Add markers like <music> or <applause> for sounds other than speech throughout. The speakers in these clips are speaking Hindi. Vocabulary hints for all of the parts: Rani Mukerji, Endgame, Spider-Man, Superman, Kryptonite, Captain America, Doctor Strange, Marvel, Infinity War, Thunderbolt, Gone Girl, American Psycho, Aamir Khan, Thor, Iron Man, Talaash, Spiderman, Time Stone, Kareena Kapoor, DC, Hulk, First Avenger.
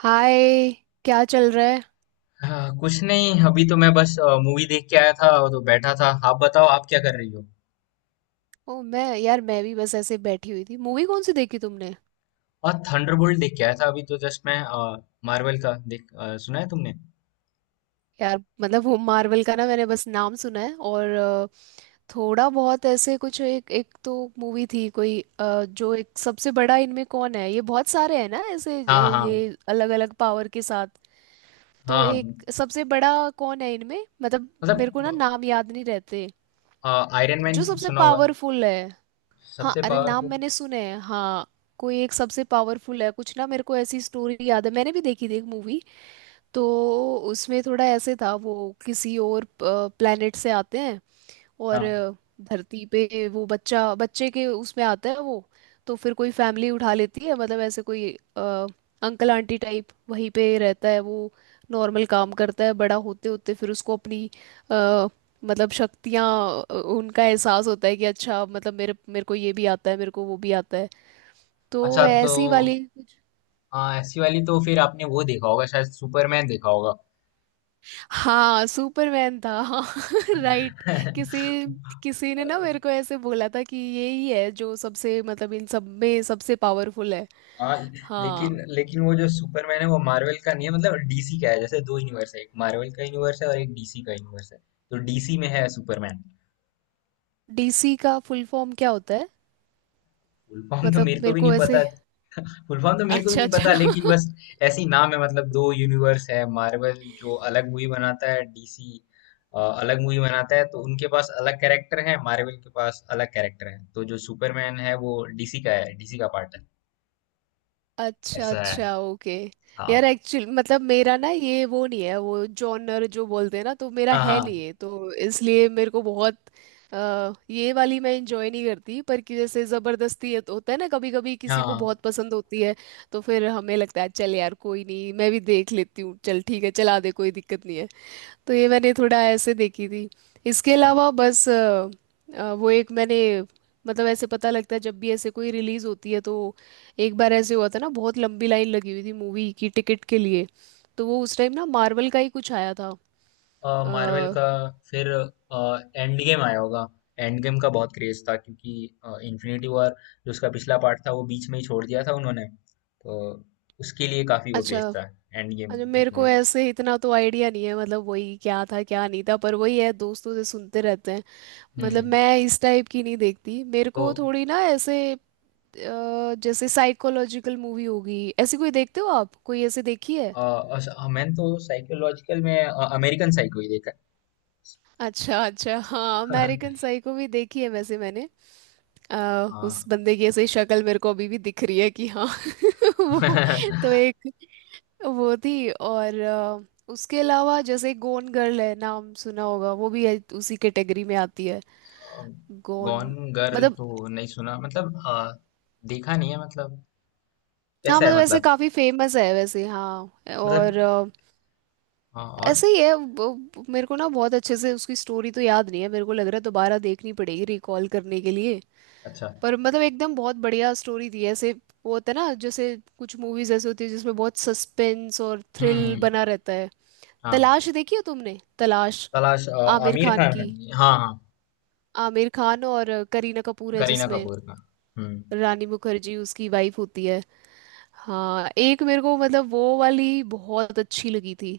हाय। क्या चल रहा है। हाँ, कुछ नहीं। अभी तो मैं बस मूवी देख के आया था और तो बैठा था। आप बताओ, आप क्या कर रही हो। ओ मैं यार मैं भी बस ऐसे बैठी हुई थी। मूवी कौन सी देखी तुमने? और थंडरबोल्ट देख के आया था अभी तो जस्ट मैं मार्वल का देख सुना है तुमने। यार मतलब वो मार्वल का ना, मैंने बस नाम सुना है और थोड़ा बहुत ऐसे कुछ एक एक तो मूवी थी कोई, जो एक सबसे बड़ा इनमें कौन है, ये बहुत सारे हैं ना ऐसे, हाँ, हाँ। ये अलग अलग पावर के साथ। तो हाँ, एक सबसे बड़ा कौन है इनमें? मतलब मेरे को ना मतलब नाम याद नहीं रहते। आयरन जो मैन सबसे सुना होगा। पावरफुल है। हाँ सबसे अरे, नाम पावरफुल। मैंने सुने हैं हाँ। कोई एक सबसे पावरफुल है कुछ ना। मेरे को ऐसी स्टोरी याद है, मैंने भी देखी थी एक मूवी। तो उसमें थोड़ा ऐसे था वो किसी और प्लेनेट से आते हैं, और हाँ, धरती पे वो बच्चा बच्चे के उसमें आता है वो। तो फिर कोई फैमिली उठा लेती है, मतलब ऐसे कोई अ, अंकल आंटी टाइप। वहीं पे रहता है वो, नॉर्मल काम करता है। बड़ा होते होते फिर उसको अपनी अ, मतलब शक्तियाँ, उनका एहसास होता है कि अच्छा मतलब मेरे मेरे को ये भी आता है, मेरे को वो भी आता है। तो अच्छा वह तो ऐसी वाली। हाँ, ऐसी वाली। तो फिर आपने वो देखा होगा, शायद सुपरमैन देखा होगा। हाँ सुपरमैन था हाँ। <laughs> राइट। किसी किसी ने ना <laughs> मेरे को ऐसे बोला था कि यही है जो सबसे मतलब इन सब में सबसे पावरफुल है। आ, लेकिन हाँ। लेकिन वो जो सुपरमैन है वो मार्वल का नहीं है, मतलब डीसी का है। जैसे दो यूनिवर्स है, एक मार्वल का यूनिवर्स है और एक डीसी का यूनिवर्स है। तो डीसी में है सुपरमैन। डीसी का फुल फॉर्म क्या होता है? फुल फॉर्म तो मतलब मेरे को मेरे भी नहीं को पता। ऐसे। फुल फॉर्म तो मेरे को भी अच्छा नहीं अच्छा। पता, लेकिन बस ऐसी नाम है। मतलब दो यूनिवर्स है, मार्वल जो अलग मूवी बनाता है, डीसी अलग मूवी बनाता है। तो उनके पास अलग कैरेक्टर है, मार्वल के पास अलग कैरेक्टर है। तो जो सुपरमैन है वो डीसी का है, डीसी का पार्ट है। अच्छा ऐसा है। अच्छा ओके। हाँ। यार एक्चुअल मतलब मेरा ना ये वो नहीं है, वो जॉनर जो बोलते हैं ना, तो मेरा है हाँ, नहीं है, तो इसलिए मेरे को बहुत ये वाली मैं इंजॉय नहीं करती। पर कि जैसे ज़बरदस्ती है तो होता है ना, कभी कभी हाँ, किसी को हाँ। बहुत पसंद होती है, तो फिर हमें लगता है चल यार कोई नहीं, मैं भी देख लेती हूँ, चल ठीक है चला दे, कोई दिक्कत नहीं है। तो ये मैंने थोड़ा ऐसे देखी थी। इसके अलावा बस वो एक मैंने, मतलब ऐसे पता लगता है जब भी ऐसे कोई रिलीज होती है तो। एक बार ऐसे हुआ था ना, बहुत लंबी लाइन लगी हुई थी मूवी की टिकट के लिए। तो वो उस टाइम ना मार्वल का ही कुछ आया था मार्वल अ, का। फिर एंड गेम आया होगा। एंड गेम का बहुत क्रेज था, क्योंकि इन्फिनिटी वॉर, जो उसका पिछला पार्ट था, वो बीच में ही छोड़ दिया था उन्होंने। तो उसके लिए काफी वो क्रेज अच्छा था, एंड गेम। अच्छा। एक मेरे को मूवी था। ऐसे इतना तो आइडिया नहीं है, मतलब वही क्या था क्या नहीं था, पर वही है, दोस्तों से सुनते रहते हैं। मतलब हम्म। मैं इस टाइप की नहीं देखती, मेरे तो को थोड़ी ना ऐसे जैसे साइकोलॉजिकल मूवी होगी ऐसी, कोई देखते हो आप? कोई ऐसे देखी है? अ, मैंने तो साइकोलॉजिकल में अमेरिकन साइको ही देखा अच्छा अच्छा, हाँ है। अमेरिकन <laughs> साइको भी देखी है वैसे मैंने। आ, उस हाँ। बंदे की ऐसे शक्ल मेरे को अभी भी दिख रही है कि हाँ <laughs> वो। तो <laughs> एक वो थी और उसके अलावा जैसे गोन गर्ल है, नाम सुना होगा, वो भी है, उसी कैटेगरी में आती है। गोन। गॉन गर्ल मतलब तो नहीं सुना, मतलब देखा नहीं है, मतलब हाँ, कैसा है मतलब ऐसे मतलब। काफी फेमस है वैसे, हाँ और मतलब हाँ और। ऐसे ही है वो- मेरे को ना बहुत अच्छे से उसकी स्टोरी तो याद नहीं है, मेरे को लग रहा है दोबारा देखनी पड़ेगी रिकॉल करने के लिए। अच्छा। पर मतलब एकदम बहुत बढ़िया स्टोरी थी ऐसे। वो होता है ना जैसे कुछ मूवीज ऐसे होती है जिसमें बहुत सस्पेंस और हम्म, थ्रिल हम्म। बना रहता है। हाँ, तलाश देखी है तुमने? तलाश, तलाश। आमिर आमिर खान खान है। की। हाँ, हाँ। आमिर खान और करीना कपूर है करीना जिसमें। कपूर का। हम्म। रानी मुखर्जी उसकी वाइफ होती है। हाँ एक मेरे को मतलब वो वाली बहुत अच्छी लगी थी।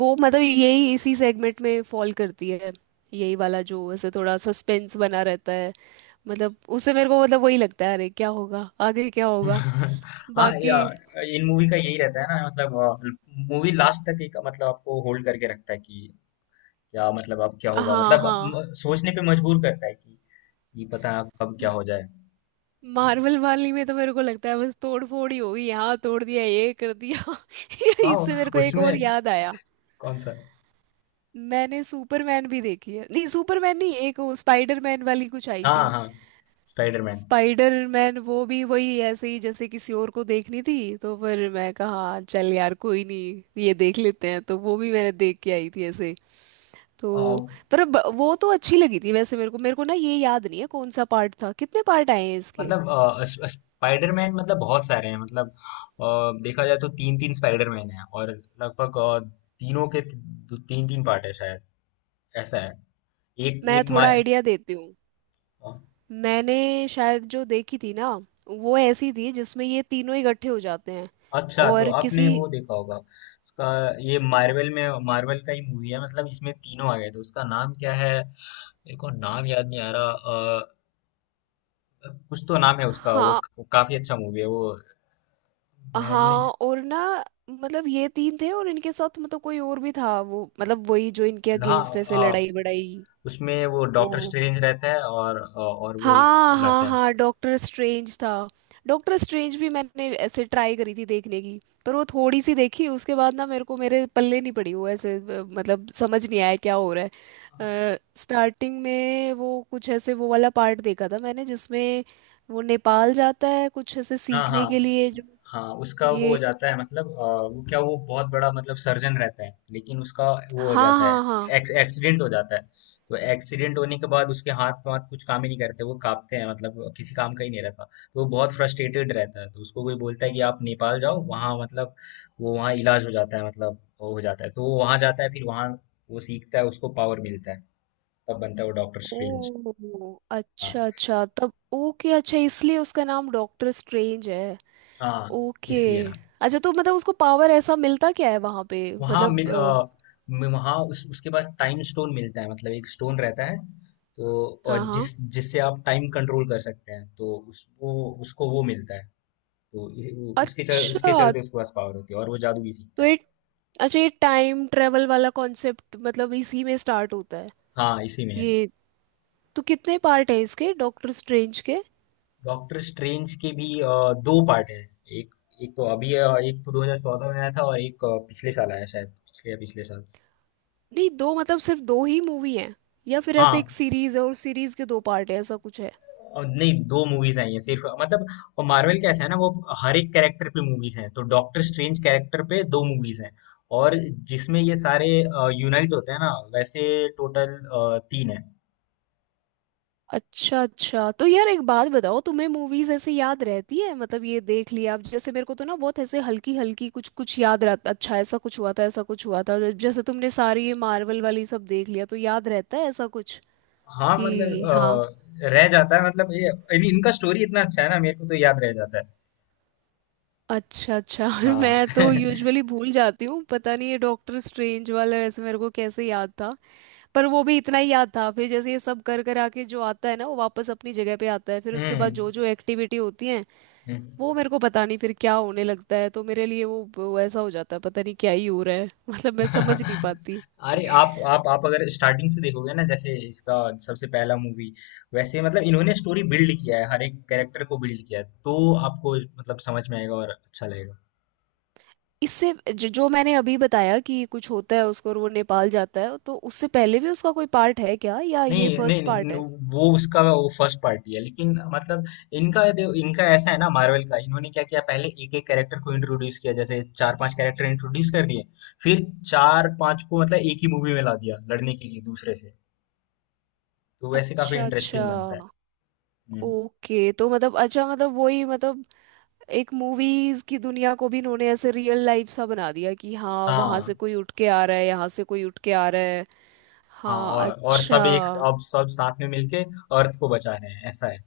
वो मतलब यही इसी सेगमेंट में फॉल करती है, यही वाला जो ऐसे थोड़ा सस्पेंस बना रहता है। मतलब उससे मेरे को मतलब वही लगता है अरे क्या होगा, आगे क्या होगा। <laughs> हाँ, बाकी या इन मूवी का यही रहता है ना। मतलब मूवी लास्ट तक एक, मतलब आपको होल्ड करके रखता है कि क्या, मतलब अब क्या होगा, हाँ मतलब हाँ। सोचने पे मजबूर करता है कि पता है अब कब क्या हो जाए। मार्वल वाली में तो मेरे को लगता है बस तोड़ फोड़ ही होगी, यहाँ तोड़ दिया ये कर दिया। <laughs> हाँ, इससे मेरे को एक उसमें। और याद आया। कौन सा? मैंने सुपरमैन भी देखी है, नहीं सुपरमैन नहीं, एक वो स्पाइडरमैन वाली कुछ आई हाँ, थी। हाँ, स्पाइडरमैन। स्पाइडरमैन, वो भी वही ऐसे ही जैसे किसी और को देखनी थी तो फिर मैं कहा "हाँ, चल यार कोई नहीं ये देख लेते हैं, तो वो भी मैंने देख के आई थी ऐसे। अ, तो पर ब- वो तो अच्छी लगी थी वैसे मेरे को। मेरे को ना ये याद नहीं है कौन सा पार्ट था, कितने पार्ट आए हैं इसके। मतलब स्पाइडरमैन, मतलब बहुत सारे हैं। मतलब अ, देखा जाए तो तीन तीन स्पाइडरमैन है, और लगभग तीनों के तीन तीन पार्ट है शायद। ऐसा है। एक मैं एक थोड़ा मार। आइडिया देती हूँ। मैंने शायद जो देखी थी ना, वो ऐसी थी जिसमें ये तीनों इकट्ठे हो जाते हैं अच्छा, तो और आपने किसी। वो देखा होगा उसका। ये मार्वल में, मार्वल का ही मूवी है, मतलब इसमें तीनों आ गए। तो उसका नाम क्या है? मेरे को नाम याद नहीं आ रहा। कुछ तो नाम है उसका हाँ वो काफी अच्छा मूवी है वो। मैडनेस। हाँ। और ना मतलब ये तीन थे और इनके साथ मतलब कोई और भी था वो, मतलब वही जो इनके हाँ, अगेंस्ट ऐसे अ, लड़ाई बड़ाई। उसमें वो डॉक्टर वो स्ट्रेंज रहता है, और वो हाँ हाँ लड़ते हैं। हाँ, डॉक्टर स्ट्रेंज था। डॉक्टर स्ट्रेंज भी मैंने ऐसे ट्राई करी थी देखने की। पर वो थोड़ी सी देखी उसके बाद ना मेरे को मेरे पल्ले नहीं पड़ी, वो ऐसे मतलब समझ नहीं आया क्या हो रहा है। स्टार्टिंग में वो कुछ ऐसे वो वाला पार्ट देखा था मैंने जिसमें वो नेपाल जाता है कुछ ऐसे हाँ, हाँ, सीखने के लिए जो हाँ। उसका वो ये। हो जाता है, मतलब वो क्या, वो बहुत बड़ा मतलब सर्जन रहता है, लेकिन उसका वो हो हाँ जाता है, हाँ हाँ। एक्सीडेंट हो जाता है। तो एक्सीडेंट होने के बाद उसके हाथ वाथ कुछ काम ही नहीं करते, वो कांपते हैं, मतलब किसी काम का ही नहीं रहता। तो वो बहुत फ्रस्ट्रेटेड रहता है, तो उसको कोई बोलता है कि आप नेपाल जाओ, वहाँ मतलब वो वहाँ इलाज हो जाता है, मतलब वो हो जाता है। तो वो वहाँ जाता है, फिर वहाँ वो सीखता है, उसको पावर मिलता है। तब बनता है वो डॉक्टर स्ट्रेंज। ओ हाँ, अच्छा अच्छा, तब ओके, अच्छा इसलिए उसका नाम डॉक्टर स्ट्रेंज है। हाँ, ओके। इसलिए ना। अच्छा तो मतलब उसको पावर ऐसा मिलता क्या है वहां पे? वहाँ मतलब मिल अ, म- वहाँ उसके बाद टाइम स्टोन मिलता है, मतलब एक स्टोन रहता है। तो और हाँ हाँ। जिससे आप टाइम कंट्रोल कर सकते हैं, तो वो उसको वो मिलता है। तो उसके अच्छा चलते उसके पास पावर होती है और वो जादू भी सीखता तो है। ये अच्छा ये टाइम ट्रेवल वाला कॉन्सेप्ट मतलब इसी में स्टार्ट होता है हाँ, इसी में है। ये? तो कितने पार्ट है इसके डॉक्टर स्ट्रेंज के? डॉक्टर स्ट्रेंज के भी दो पार्ट है। एक, एक तो अभी है और एक तो 2014 में आया था, और एक पिछले साल आया शायद, पिछले या पिछले साल। नहीं दो, मतलब सिर्फ दो ही मूवी हैं या फिर ऐसे एक हाँ सीरीज है और सीरीज के दो पार्ट है, ऐसा कुछ है? और नहीं, दो मूवीज आई हैं सिर्फ, मतलब। और मार्वल कैसा है ना वो, हर एक कैरेक्टर पे मूवीज हैं, तो डॉक्टर स्ट्रेंज कैरेक्टर पे दो मूवीज हैं। और जिसमें ये सारे यूनाइट होते हैं ना, वैसे टोटल तीन है। अच्छा अच्छा। तो यार एक बात बताओ, तुम्हें मूवीज ऐसे याद रहती है? मतलब ये देख लिया अब, जैसे मेरे को तो ना बहुत ऐसे हल्की हल्की कुछ कुछ याद रहता, अच्छा ऐसा कुछ हुआ था ऐसा कुछ हुआ था, तो जैसे तुमने सारी ये मार्वल वाली सब देख लिया तो याद रहता है ऐसा कुछ हाँ, कि मतलब हाँ? रह जाता है, मतलब ये इनका स्टोरी इतना अच्छा है ना, मेरे को तो याद रह जाता है। अच्छा अच्छा। <laughs> हाँ। मैं तो <laughs> यूजुअली भूल जाती हूँ, पता नहीं ये डॉक्टर स्ट्रेंज वाला वैसे मेरे को कैसे याद था। पर वो भी इतना ही याद था, फिर जैसे ये सब कर कर आके जो आता है ना वो वापस अपनी जगह पे आता है, फिर उसके बाद हम्म, जो जो एक्टिविटी होती है हम्म। वो मेरे को पता नहीं फिर क्या होने लगता है, तो मेरे लिए वो ऐसा हो जाता है पता नहीं क्या ही हो रहा है। <laughs> मतलब मैं समझ नहीं <laughs> पाती। अरे आप अगर स्टार्टिंग से देखोगे ना, जैसे इसका सबसे पहला मूवी, वैसे मतलब इन्होंने स्टोरी बिल्ड किया है, हर एक कैरेक्टर को बिल्ड किया है, तो आपको मतलब समझ में आएगा और अच्छा लगेगा। इससे जो, जो मैंने अभी बताया कि कुछ होता है उसको और वो नेपाल जाता है, तो उससे पहले भी उसका कोई पार्ट है क्या या ये नहीं, नहीं, फर्स्ट नहीं। पार्ट है? वो उसका वो फर्स्ट पार्ट ही है, लेकिन मतलब इनका ऐसा है ना, मार्वल का इन्होंने क्या किया, पहले एक एक कैरेक्टर को इंट्रोड्यूस किया, जैसे चार पांच कैरेक्टर इंट्रोड्यूस कर दिए। फिर चार पांच को मतलब एक ही मूवी में ला दिया लड़ने के लिए दूसरे से। तो वैसे काफी अच्छा अच्छा इंटरेस्टिंग बनता है। हम्म। ओके। तो मतलब अच्छा मतलब वही मतलब एक मूवीज की दुनिया को भी इन्होंने ऐसे रियल लाइफ सा बना दिया कि हाँ वहां से हाँ, कोई उठ के आ रहा है, यहाँ से कोई उठ के आ रहा है। हाँ। हाँ और अच्छा। सब एक, अब सब साथ में मिलके अर्थ को बचा रहे हैं, ऐसा है।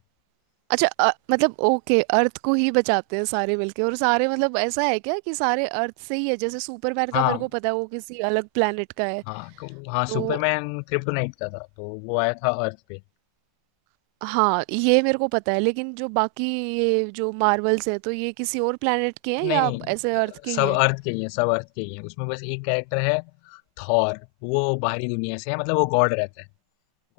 अच्छा मतलब ओके, अर्थ को ही बचाते हैं सारे मिलके, और सारे मतलब ऐसा है क्या कि सारे अर्थ से ही है? जैसे सुपरमैन का मेरे हाँ, को पता है वो किसी अलग प्लेनेट का है। हाँ, हाँ, तो सुपरमैन क्रिप्टोनाइट का था तो वो आया था अर्थ पे। हाँ ये मेरे को पता है, लेकिन जो बाकी ये जो मार्वल्स है तो ये किसी और प्लेनेट के हैं नहीं, या ऐसे नहीं, अर्थ के ही सब हैं? अर्थ के ही है। सब अर्थ के ही है, उसमें बस एक कैरेक्टर है थॉर, वो बाहरी दुनिया से है, मतलब वो गॉड रहता है,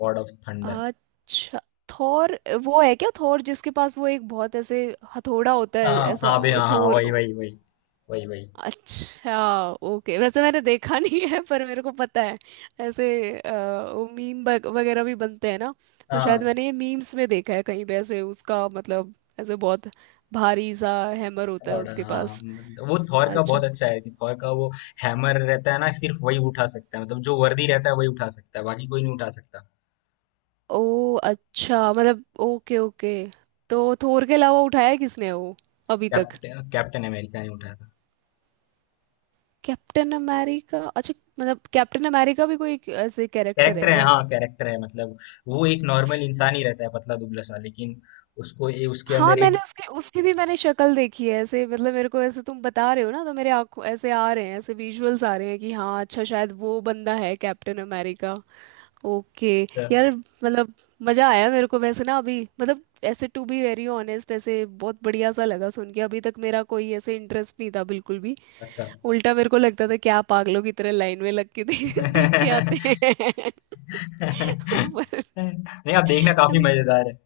गॉड ऑफ थंडर। अच्छा थोर। वो है क्या थोर जिसके पास वो एक बहुत ऐसे हथौड़ा होता है हाँ, ऐसा? हाँ, बे, हाँ, हाँ, थोर। वही, वही, वही। वही, वही। अच्छा ओके, वैसे मैंने देखा नहीं है पर मेरे को पता है ऐसे। अ, वो मीम वगैरह भी बनते हैं ना, तो शायद हाँ, मैंने ये मीम्स में देखा है कहीं पे ऐसे उसका मतलब ऐसे बहुत भारी सा हैमर होता है थोड़ा उसके हाँ, पास। मतलब वो थॉर का अच्छा। बहुत अच्छा है कि थॉर का वो हैमर रहता है ना, सिर्फ वही उठा सकता है, मतलब जो वर्दी रहता है वही उठा सकता है, बाकी कोई नहीं उठा सकता। ओ अच्छा, मतलब ओके ओके। तो थोर के अलावा उठाया है किसने वो अभी तक? कैप्टन कैप्टन अमेरिका नहीं उठाया था। कैप्टन अमेरिका, अच्छा। मतलब कैप्टन अमेरिका भी कोई एक ऐसे कैरेक्टर है कैरेक्टर है, क्या? हाँ कैरेक्टर है, मतलब वो एक नॉर्मल इंसान ही रहता है, पतला दुबला सा, लेकिन उसको ये, उसके हाँ अंदर एक। मैंने उसकी उसकी भी मैंने शक्ल देखी है ऐसे, मतलब मेरे को ऐसे तुम बता रहे हो ना तो मेरे आंखों ऐसे आ रहे हैं, ऐसे विजुअल्स आ रहे हैं कि हाँ अच्छा शायद वो बंदा है कैप्टन अमेरिका। ओके। यार मतलब मजा आया मेरे को वैसे ना अभी मतलब, ऐसे टू बी वेरी ऑनेस्ट ऐसे बहुत बढ़िया सा लगा सुन के, अभी तक मेरा कोई ऐसे इंटरेस्ट नहीं था बिल्कुल भी। अच्छा। उल्टा मेरे को लगता था क्या पागलों की तरह लाइन में लग के दे, <laughs> देख के <laughs> आते हैं। <laughs> पर नहीं, आप देखना, काफी मजेदार है।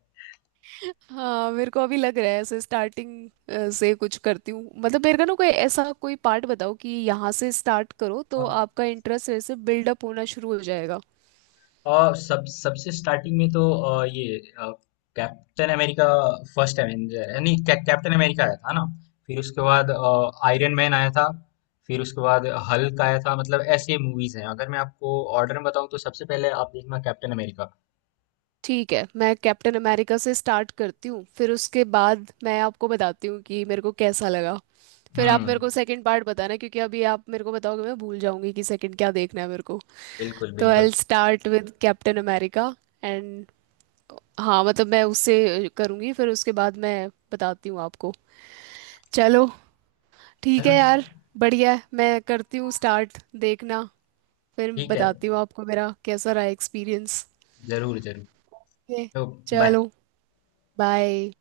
हाँ मेरे को अभी लग रहा है ऐसे स्टार्टिंग से कुछ करती हूँ। मतलब मेरे को ना कोई ऐसा कोई पार्ट बताओ कि यहाँ से स्टार्ट करो तो हाँ, आपका इंटरेस्ट ऐसे बिल्डअप होना शुरू हो जाएगा। और सब सबसे स्टार्टिंग में तो ये कैप्टन अमेरिका, फर्स्ट एवेंजर, यानी कैप्टन अमेरिका आया था ना। फिर उसके बाद आयरन मैन आया था। फिर उसके बाद हल्क आया था। मतलब ऐसे मूवीज हैं, अगर मैं आपको ऑर्डर में बताऊं तो सबसे पहले आप देखना कैप्टन अमेरिका। ठीक है, मैं कैप्टन अमेरिका से स्टार्ट करती हूँ, फिर उसके बाद मैं आपको बताती हूँ कि मेरे को कैसा लगा। फिर आप हम्म। मेरे को सेकंड पार्ट बताना, क्योंकि अभी आप मेरे को बताओगे मैं भूल जाऊंगी कि सेकंड क्या देखना है मेरे को। बिल्कुल, तो बिल्कुल। I start with captain America and, हाँ मतलब मैं उससे करूँगी, फिर उसके बाद मैं बताती हूँ आपको। चलो ठीक है चलो, यार, बढ़िया है, मैं करती हूँ स्टार्ट, देखना फिर ठीक है। बताती हूँ आपको मेरा कैसा रहा एक्सपीरियंस। जरूर, जरूर। ओके। तो बाय। चलो बाय।